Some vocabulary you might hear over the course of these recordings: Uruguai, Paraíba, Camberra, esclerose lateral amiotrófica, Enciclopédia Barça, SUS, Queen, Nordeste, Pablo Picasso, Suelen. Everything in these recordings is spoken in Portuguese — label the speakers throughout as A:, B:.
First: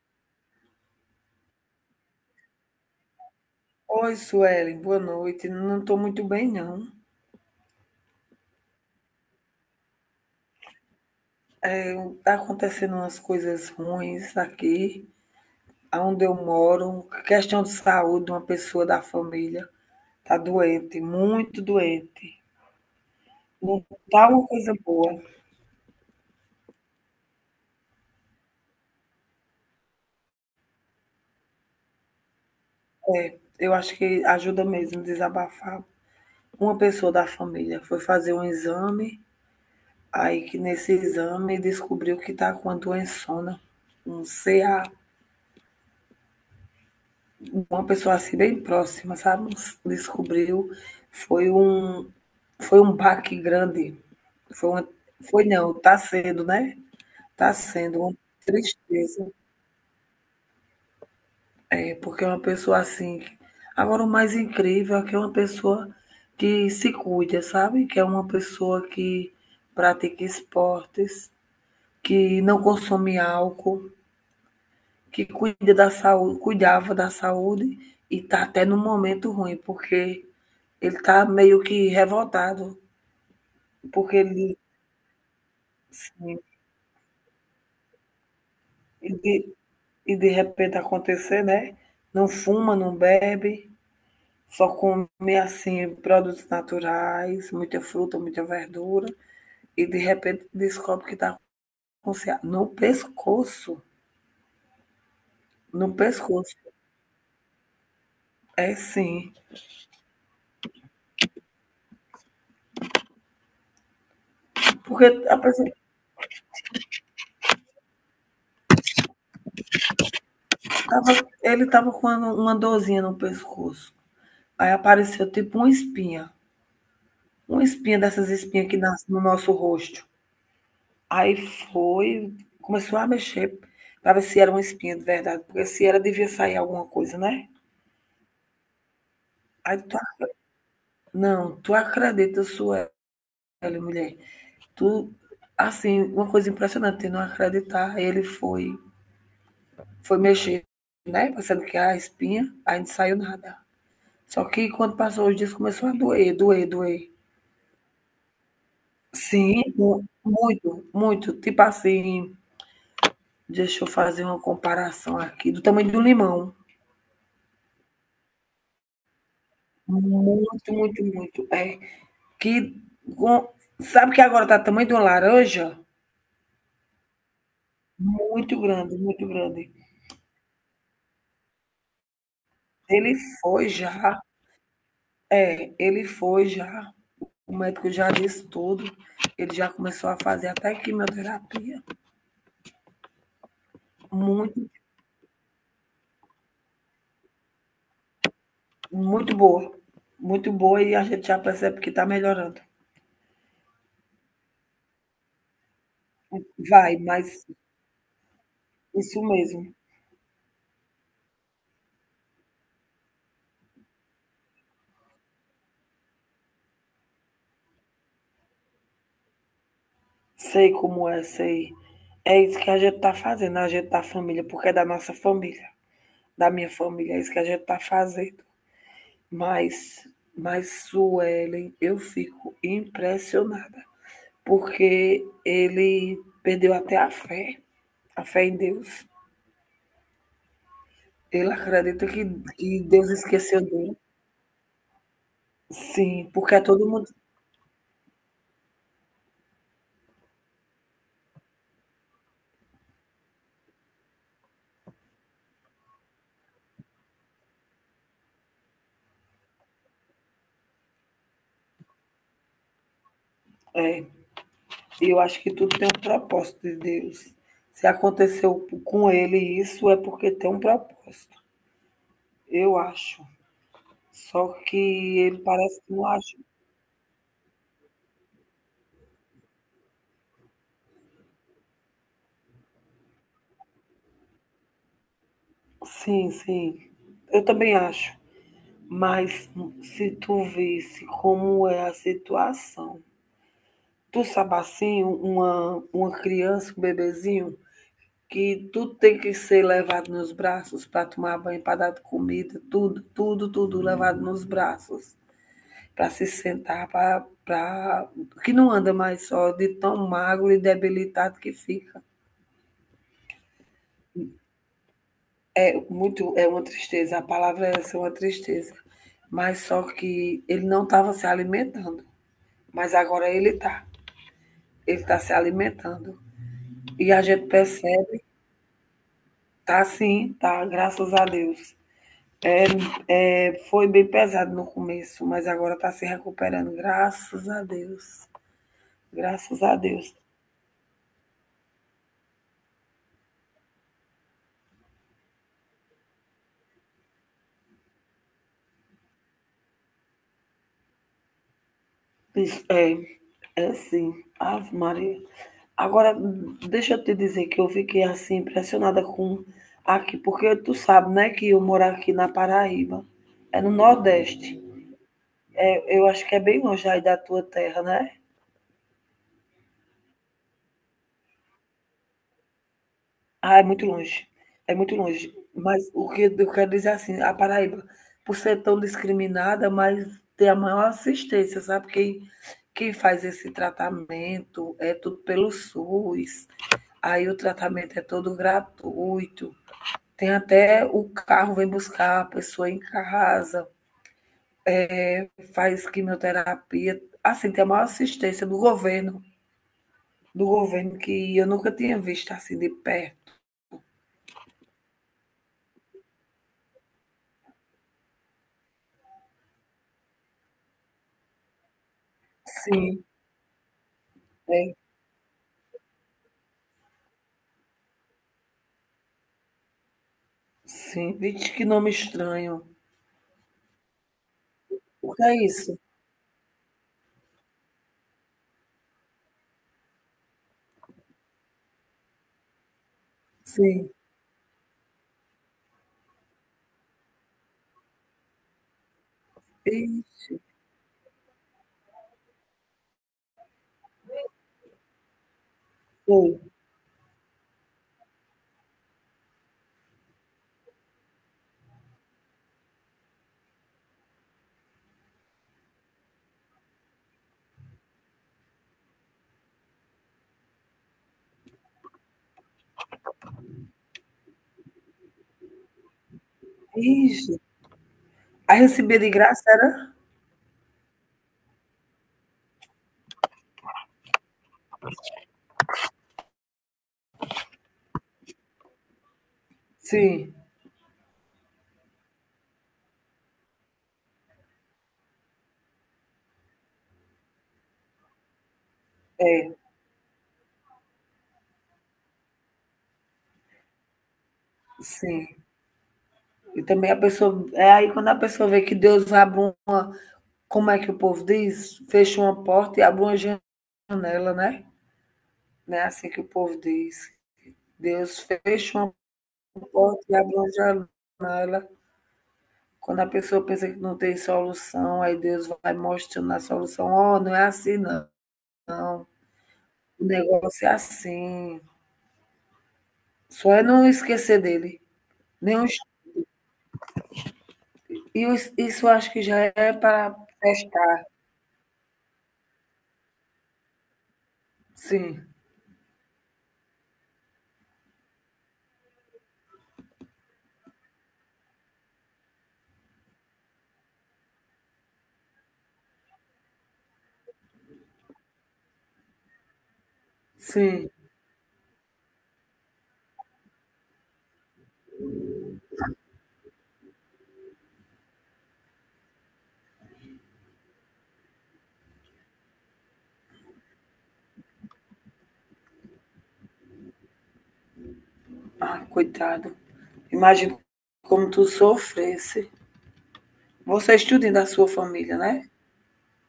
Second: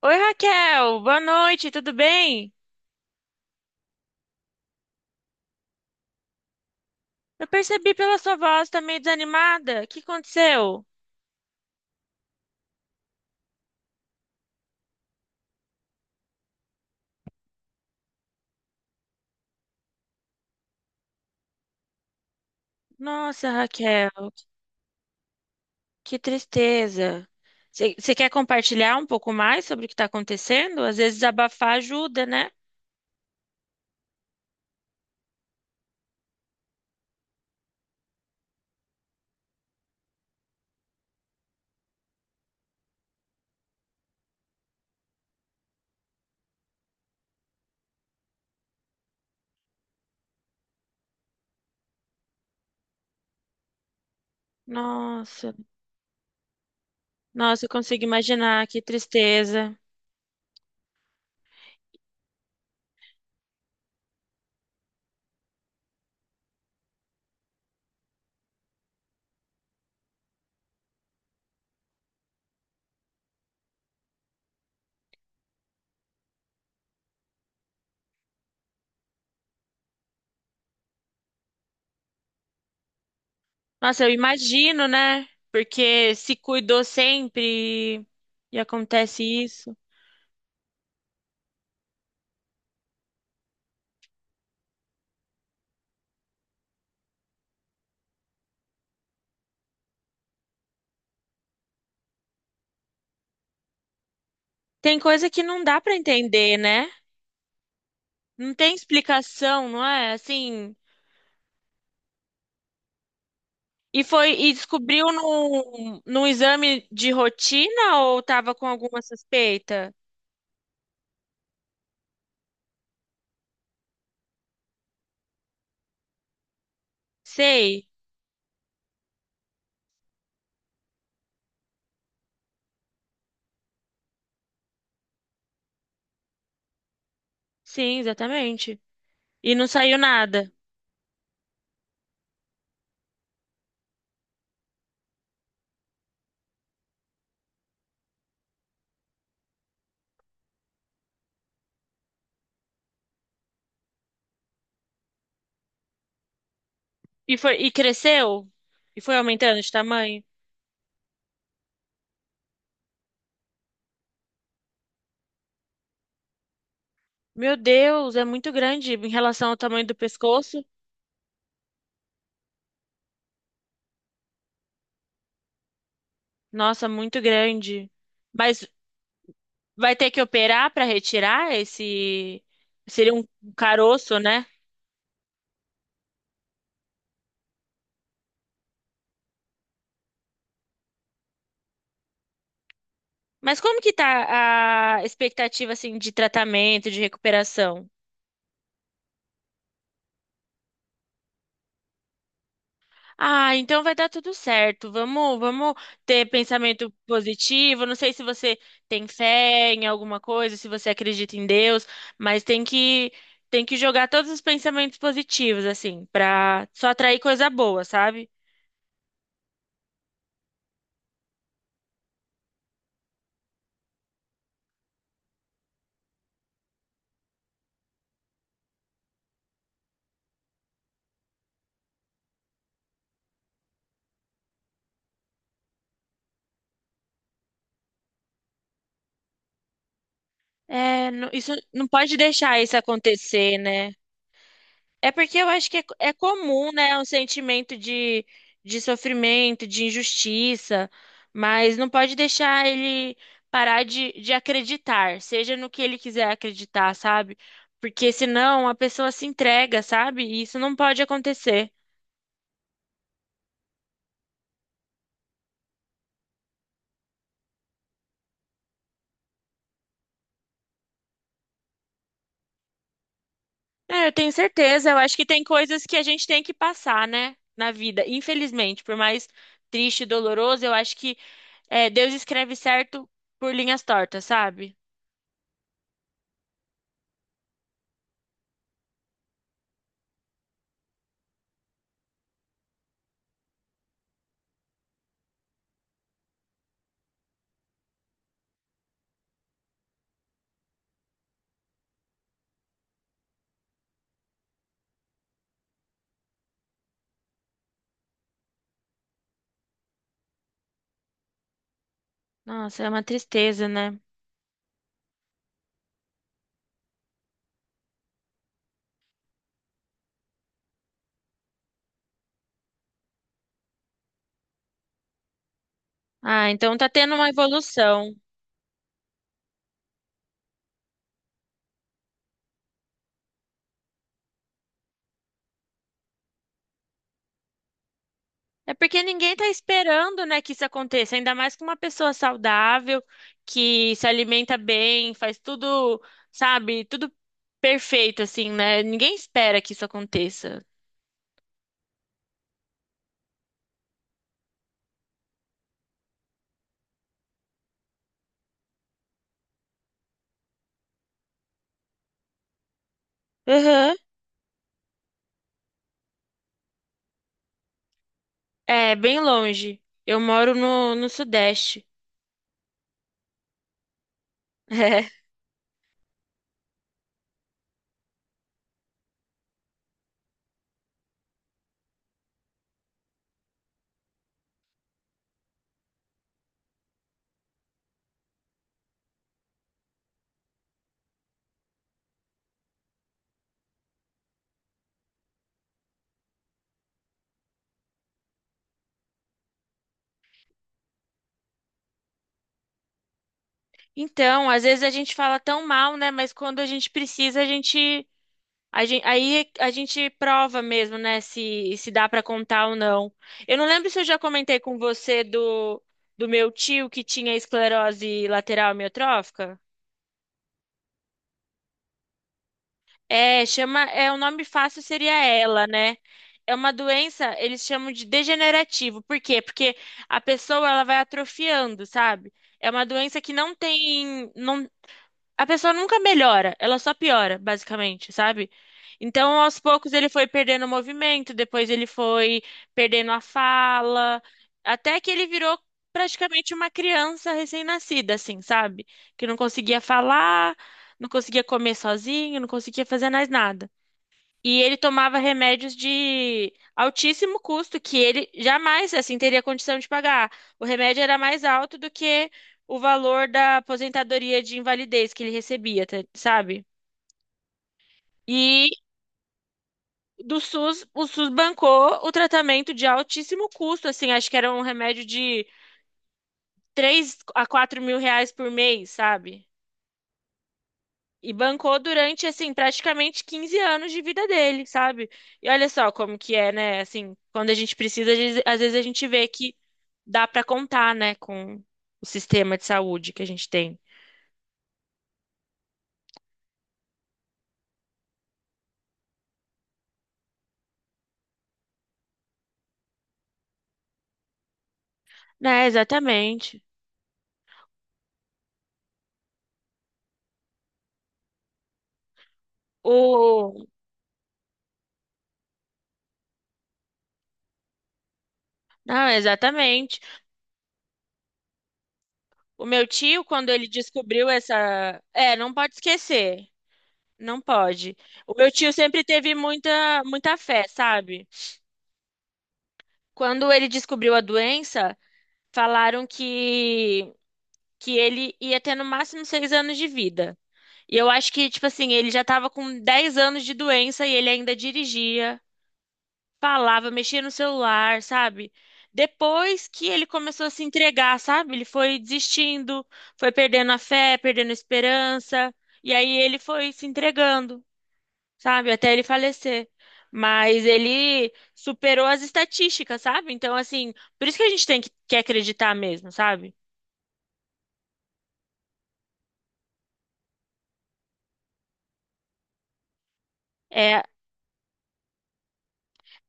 A: Oi, Raquel, boa noite, tudo bem?
B: Oi, Suelen, boa noite. Não estou muito bem, não.
A: Eu percebi pela sua voz, tá meio desanimada. O que aconteceu?
B: É, tá acontecendo umas coisas ruins aqui, onde eu moro. Questão de saúde, uma pessoa da família tá doente, muito doente.
A: Nossa,
B: Não
A: Raquel,
B: tá uma coisa boa.
A: que tristeza. Você quer compartilhar um pouco mais sobre o que está acontecendo? Às vezes abafar ajuda, né?
B: Eu acho que ajuda mesmo desabafar. Uma pessoa da família foi fazer um exame, aí que nesse exame descobriu que tá com a doençona, um CA. Uma pessoa assim bem próxima, sabe? Descobriu, foi um foi um baque grande. Foi uma, foi
A: Nossa,
B: não, tá sendo, né? Tá
A: nossa, eu
B: sendo
A: consigo
B: uma
A: imaginar, que
B: tristeza,
A: tristeza.
B: é, porque é uma pessoa assim. Agora o mais incrível é que é uma pessoa que se cuida, sabe? Que é uma pessoa que pratica esportes, que não consome álcool, que cuida da saúde, cuidava da saúde e está até num momento ruim, porque ele está meio que revoltado,
A: Nossa, eu
B: porque ele,
A: imagino, né? Porque se
B: sim,
A: cuidou sempre e
B: e
A: acontece
B: de,
A: isso.
B: e de repente acontecer, né? Não fuma, não bebe, só come assim produtos naturais, muita fruta, muita verdura, e de repente descobre que está com no pescoço,
A: Tem coisa que não dá
B: no
A: para
B: pescoço.
A: entender, né? Não tem
B: É sim,
A: explicação, não é? Assim. E foi e descobriu
B: porque a pessoa
A: num exame de rotina ou tava com alguma suspeita?
B: tava, ele estava com uma dorzinha no pescoço. Aí apareceu tipo uma
A: Sei.
B: espinha dessas espinhas que nascem no nosso rosto. Aí foi, começou a mexer para ver se era uma espinha de verdade, porque se era devia sair alguma coisa, né?
A: Sim, exatamente. E não
B: Aí
A: saiu
B: tu,
A: nada.
B: não, tu acredita, Sueli, mulher. Tu, assim, uma coisa impressionante, eu não acreditar. Aí ele foi, foi mexer, né? Pensando que era a espinha, aí não saiu nada. Só que quando passou os dias, começou a doer, doer, doer.
A: E foi e cresceu? E foi aumentando
B: Sim,
A: de tamanho?
B: muito, muito. Tipo assim, deixa eu fazer uma comparação aqui do tamanho do limão.
A: Meu Deus, é muito grande em relação ao tamanho do pescoço.
B: Muito, muito, muito. É que com- sabe que agora tá do tamanho de uma laranja?
A: Nossa, muito grande.
B: Muito
A: Mas
B: grande, muito grande.
A: vai ter que operar para retirar esse seria
B: Ele
A: um
B: foi
A: caroço,
B: já,
A: né?
B: é, ele foi já. O médico já disse tudo. Ele já começou a fazer até quimioterapia.
A: Mas como que
B: Muito,
A: tá a expectativa assim de tratamento, de recuperação?
B: muito boa. Muito boa e a gente já percebe que tá melhorando.
A: Ah, então vai dar tudo certo. Vamos, ter pensamento
B: Vai, mas
A: positivo. Não sei se você tem
B: isso
A: fé
B: mesmo.
A: em alguma coisa, se você acredita em Deus, mas tem que jogar todos os pensamentos positivos assim, pra só atrair coisa boa, sabe?
B: Sei como é, sei. É isso que a gente tá fazendo, a gente tá família, porque é da nossa família, da minha família, é isso que a gente tá fazendo. Mas, Suelen, eu fico impressionada, porque ele perdeu até a fé em Deus.
A: Isso
B: Ele
A: não
B: acredita
A: pode
B: que,
A: deixar isso
B: Deus
A: acontecer,
B: esqueceu
A: né?
B: dele.
A: É porque eu acho que é
B: Sim, porque é
A: comum,
B: todo
A: né, um
B: mundo.
A: sentimento de sofrimento, de injustiça, mas não pode deixar ele parar de acreditar, seja no que ele quiser acreditar, sabe? Porque senão a pessoa se entrega, sabe? E isso não pode acontecer.
B: É, eu acho que tudo tem um propósito de Deus. Se aconteceu com ele isso, é porque tem um propósito. Eu acho.
A: É, eu tenho
B: Só que
A: certeza, eu acho que
B: ele
A: tem
B: parece
A: coisas
B: que
A: que a
B: não
A: gente
B: acha
A: tem que passar, né, na vida, infelizmente, por mais triste e doloroso, eu acho que Deus escreve certo por linhas tortas, sabe?
B: sim, sim. Eu também acho, mas se tu visse como é a situação. Tu sabe assim, uma criança, um bebezinho, que tu tem que ser levado nos braços para tomar banho, para dar comida, tudo, tudo, tudo levado nos braços, para se sentar, para que não anda mais só de tão magro e debilitado que fica.
A: Nossa, é uma tristeza, né?
B: Muito, é uma tristeza, a palavra é essa, é uma tristeza. Mas só que ele não estava se alimentando, mas agora ele está. Ele está se alimentando.
A: Ah, então tá
B: E
A: tendo
B: a
A: uma
B: gente
A: evolução.
B: percebe, tá sim, tá, graças a Deus. É, foi bem pesado no começo, mas agora está se recuperando, graças a Deus.
A: É porque ninguém tá
B: Graças a Deus.
A: esperando, né, que isso aconteça, ainda mais com uma pessoa saudável, que se alimenta bem, faz tudo, sabe, tudo perfeito, assim, né? Ninguém espera que isso aconteça.
B: É, é sim. Ave Maria. Agora, deixa eu te dizer que eu fiquei assim impressionada com aqui, porque tu sabe, né, que eu moro aqui na Paraíba, é no
A: Aham.
B: Nordeste. Eu acho que é bem longe aí da tua terra, né?
A: É, bem longe. Eu moro no Sudeste.
B: Ah, é muito longe, é muito
A: É.
B: longe. Mas o que eu quero dizer assim, a Paraíba, por ser tão discriminada, mas tem a maior assistência, sabe? Quem faz esse tratamento é tudo pelo SUS, aí o tratamento é todo gratuito. Tem até o carro vem buscar a pessoa em casa, faz quimioterapia. Assim, tem a maior assistência do governo que eu nunca tinha visto assim de perto.
A: Então, às vezes a gente fala tão mal, né? Mas quando a gente precisa, a gente A gen- aí a gente prova mesmo, né, se dá para contar ou
B: Sim,
A: não. Eu não lembro se eu já comentei
B: é.
A: com você do meu tio que tinha esclerose lateral amiotrófica.
B: Sim. Vixe, que nome estranho.
A: É, chama, é, o nome fácil seria
B: O que é
A: ELA,
B: isso?
A: né? É uma doença, eles chamam de degenerativo. Por quê? Porque a pessoa ela vai atrofiando, sabe? É uma doença que não
B: Sim.
A: tem, não, a pessoa nunca melhora, ela só piora, basicamente, sabe? Então, aos poucos, ele foi
B: Ixi,
A: perdendo o movimento, depois ele foi perdendo a fala, até que ele virou
B: foi.
A: praticamente uma criança recém-nascida, assim, sabe? Que não conseguia falar, não conseguia comer sozinho, não conseguia fazer mais nada. E ele tomava remédios de altíssimo custo, que ele jamais, assim, teria condição de pagar. O remédio era mais alto do que o valor da aposentadoria de invalidez que ele recebia, tá- sabe?
B: Ixi. Aí
A: E
B: recebia de graça, era?
A: do SUS, o SUS bancou o tratamento de altíssimo custo, assim, acho que era um remédio de R$ 3 a 4 mil por mês, sabe?
B: Sim,
A: E bancou durante, assim, praticamente 15 anos de vida dele, sabe? E olha só como que é, né? Assim, quando a gente precisa, às vezes a gente vê
B: é,
A: que dá pra contar, né, com o sistema de saúde que a gente tem.
B: sim. E também a pessoa. É aí quando a pessoa vê que Deus abre um. Como é que o povo diz? Fecha uma porta e abre uma janela, né?
A: Né,
B: Não é assim que o povo
A: exatamente.
B: diz. Deus fecha uma porta e abre uma janela. Quando a pessoa
A: O...
B: pensa que não tem solução, aí Deus vai mostrando a solução. Oh, não é assim, não. Não.
A: Não, exatamente.
B: O negócio é assim.
A: O meu tio, quando
B: Só é
A: ele
B: não
A: descobriu
B: esquecer dele.
A: essa... É, não
B: Nenhum...
A: pode esquecer. Não pode.
B: E
A: O meu tio
B: isso
A: sempre
B: acho que
A: teve
B: já é
A: muita,
B: para
A: muita fé,
B: testar.
A: sabe? Quando ele descobriu a doença,
B: Sim,
A: falaram que ele ia ter no máximo 6 anos de vida. E eu acho que, tipo assim, ele já tava com 10 anos de doença e ele ainda dirigia, falava, mexia no celular, sabe? Depois que ele começou a se
B: sim.
A: entregar, sabe? Ele foi desistindo, foi perdendo a fé, perdendo a esperança, e aí ele foi se entregando, sabe? Até ele falecer. Mas ele superou as estatísticas, sabe? Então, assim, por isso que a gente tem que acreditar mesmo, sabe?
B: Ah, coitado. Imagina como tu sofresse. Você
A: É,
B: estuda da sua família, né?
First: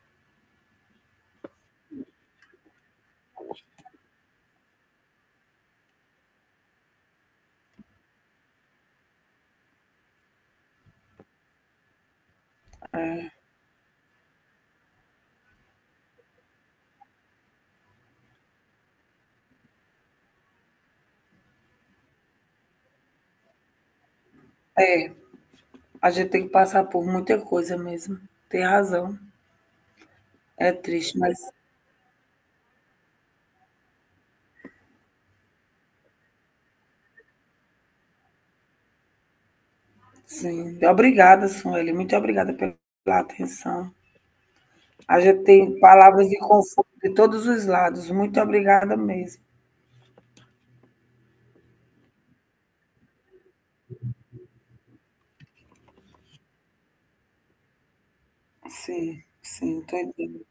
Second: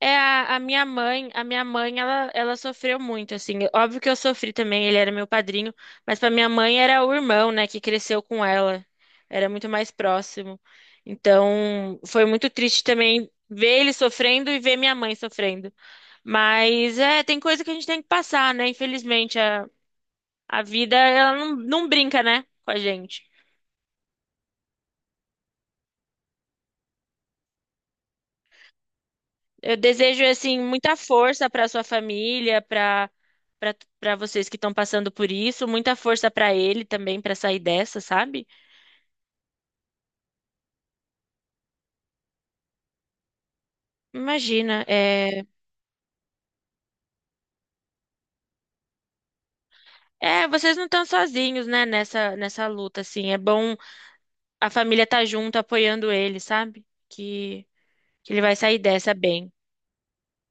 A: é, a minha mãe, ela sofreu muito, assim. Óbvio que eu sofri também, ele era meu padrinho, mas para minha mãe era o irmão, né, que cresceu com ela. Era muito mais próximo. Então, foi muito triste também
B: É.
A: ver ele sofrendo e ver minha mãe sofrendo. Mas é, tem coisa que a gente tem que passar, né? Infelizmente, a vida, ela não brinca, né, com a gente.
B: É. A gente tem que passar por muita coisa mesmo. Tem razão.
A: Eu desejo assim
B: É
A: muita
B: triste, mas
A: força para sua família, para vocês que estão passando por isso, muita força para ele também para sair dessa, sabe?
B: sim. Obrigada, Sueli. Muito obrigada pela atenção.
A: Imagina,
B: A
A: é,
B: gente tem palavras de conforto de todos os lados. Muito obrigada mesmo.
A: é, vocês não estão sozinhos, né, nessa luta assim. É bom a família estar junto apoiando ele, sabe? Que ele vai sair dessa
B: Sim,
A: bem.
B: sim, estou entendendo.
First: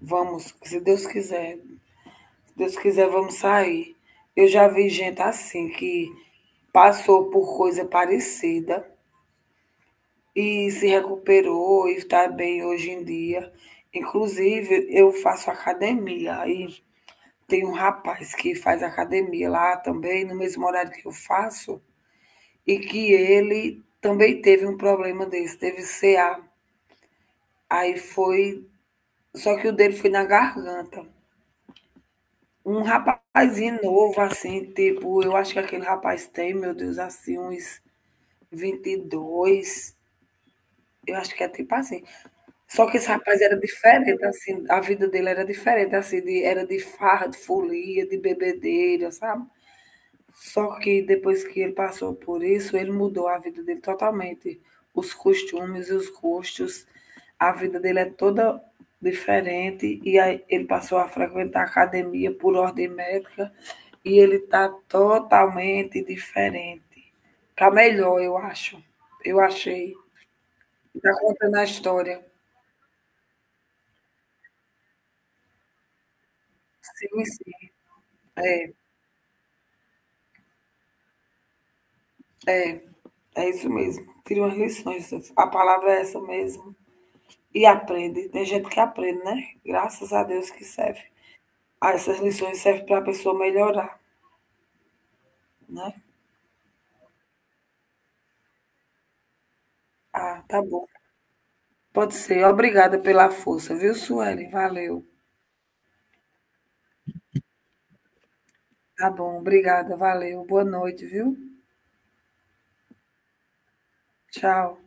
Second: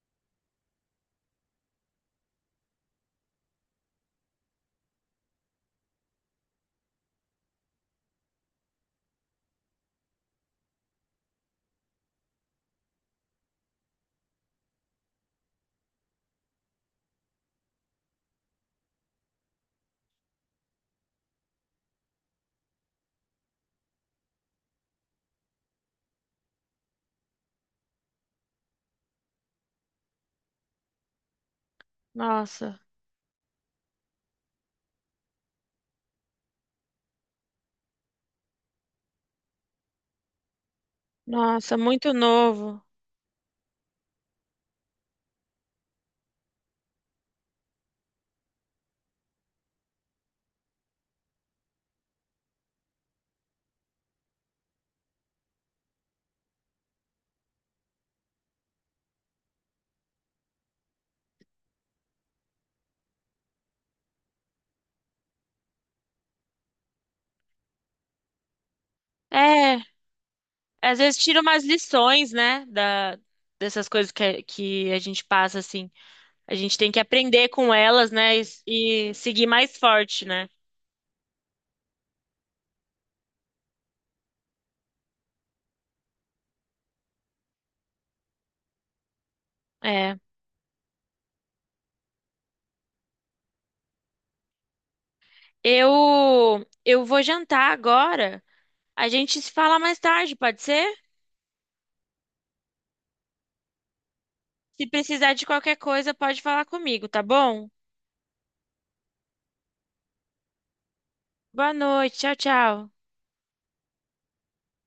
B: Vamos, se Deus quiser. Se Deus quiser, vamos sair. Eu já vi gente assim que passou por coisa parecida e se recuperou e está bem hoje em dia. Inclusive, eu faço academia e tem um rapaz que faz academia lá também, no mesmo horário que eu faço, e que ele também teve um problema desse, teve CA. Aí foi, só que o dele foi na garganta.
A: Nossa,
B: Um rapazinho novo, assim, tipo, eu acho que aquele rapaz tem, meu Deus, assim, uns 22, eu acho que é tipo
A: nossa,
B: assim.
A: muito novo.
B: Só que esse rapaz era diferente, assim, a vida dele era diferente, assim, de, era de farra, de folia, de bebedeira, sabe? Só que depois que ele passou por isso, ele mudou a vida dele totalmente. Os costumes e os gostos, a vida dele é toda diferente e aí ele passou a frequentar a academia por ordem médica e ele está totalmente diferente. Para melhor, eu acho. Eu
A: É,
B: achei.
A: às
B: Está
A: vezes tira
B: contando
A: umas
B: a história.
A: lições, né, da dessas coisas que a gente passa assim. A gente tem que
B: Sim,
A: aprender
B: sim.
A: com elas, né? E,
B: É.
A: e seguir mais forte, né?
B: É, é isso mesmo. Tira umas lições. A palavra é essa mesmo. E aprende. Tem gente que aprende, né? Graças
A: É.
B: a Deus que serve. Ah, essas lições servem para a pessoa melhorar,
A: Eu,
B: né?
A: eu vou jantar agora. A gente se fala mais tarde,
B: Ah, tá
A: pode
B: bom.
A: ser?
B: Pode ser. Obrigada pela força, viu, Sueli?
A: Se
B: Valeu.
A: precisar de qualquer coisa, pode falar comigo, tá bom?
B: Tá bom, obrigada, valeu. Boa noite, viu?
A: Boa noite, tchau, tchau.
B: Tchau.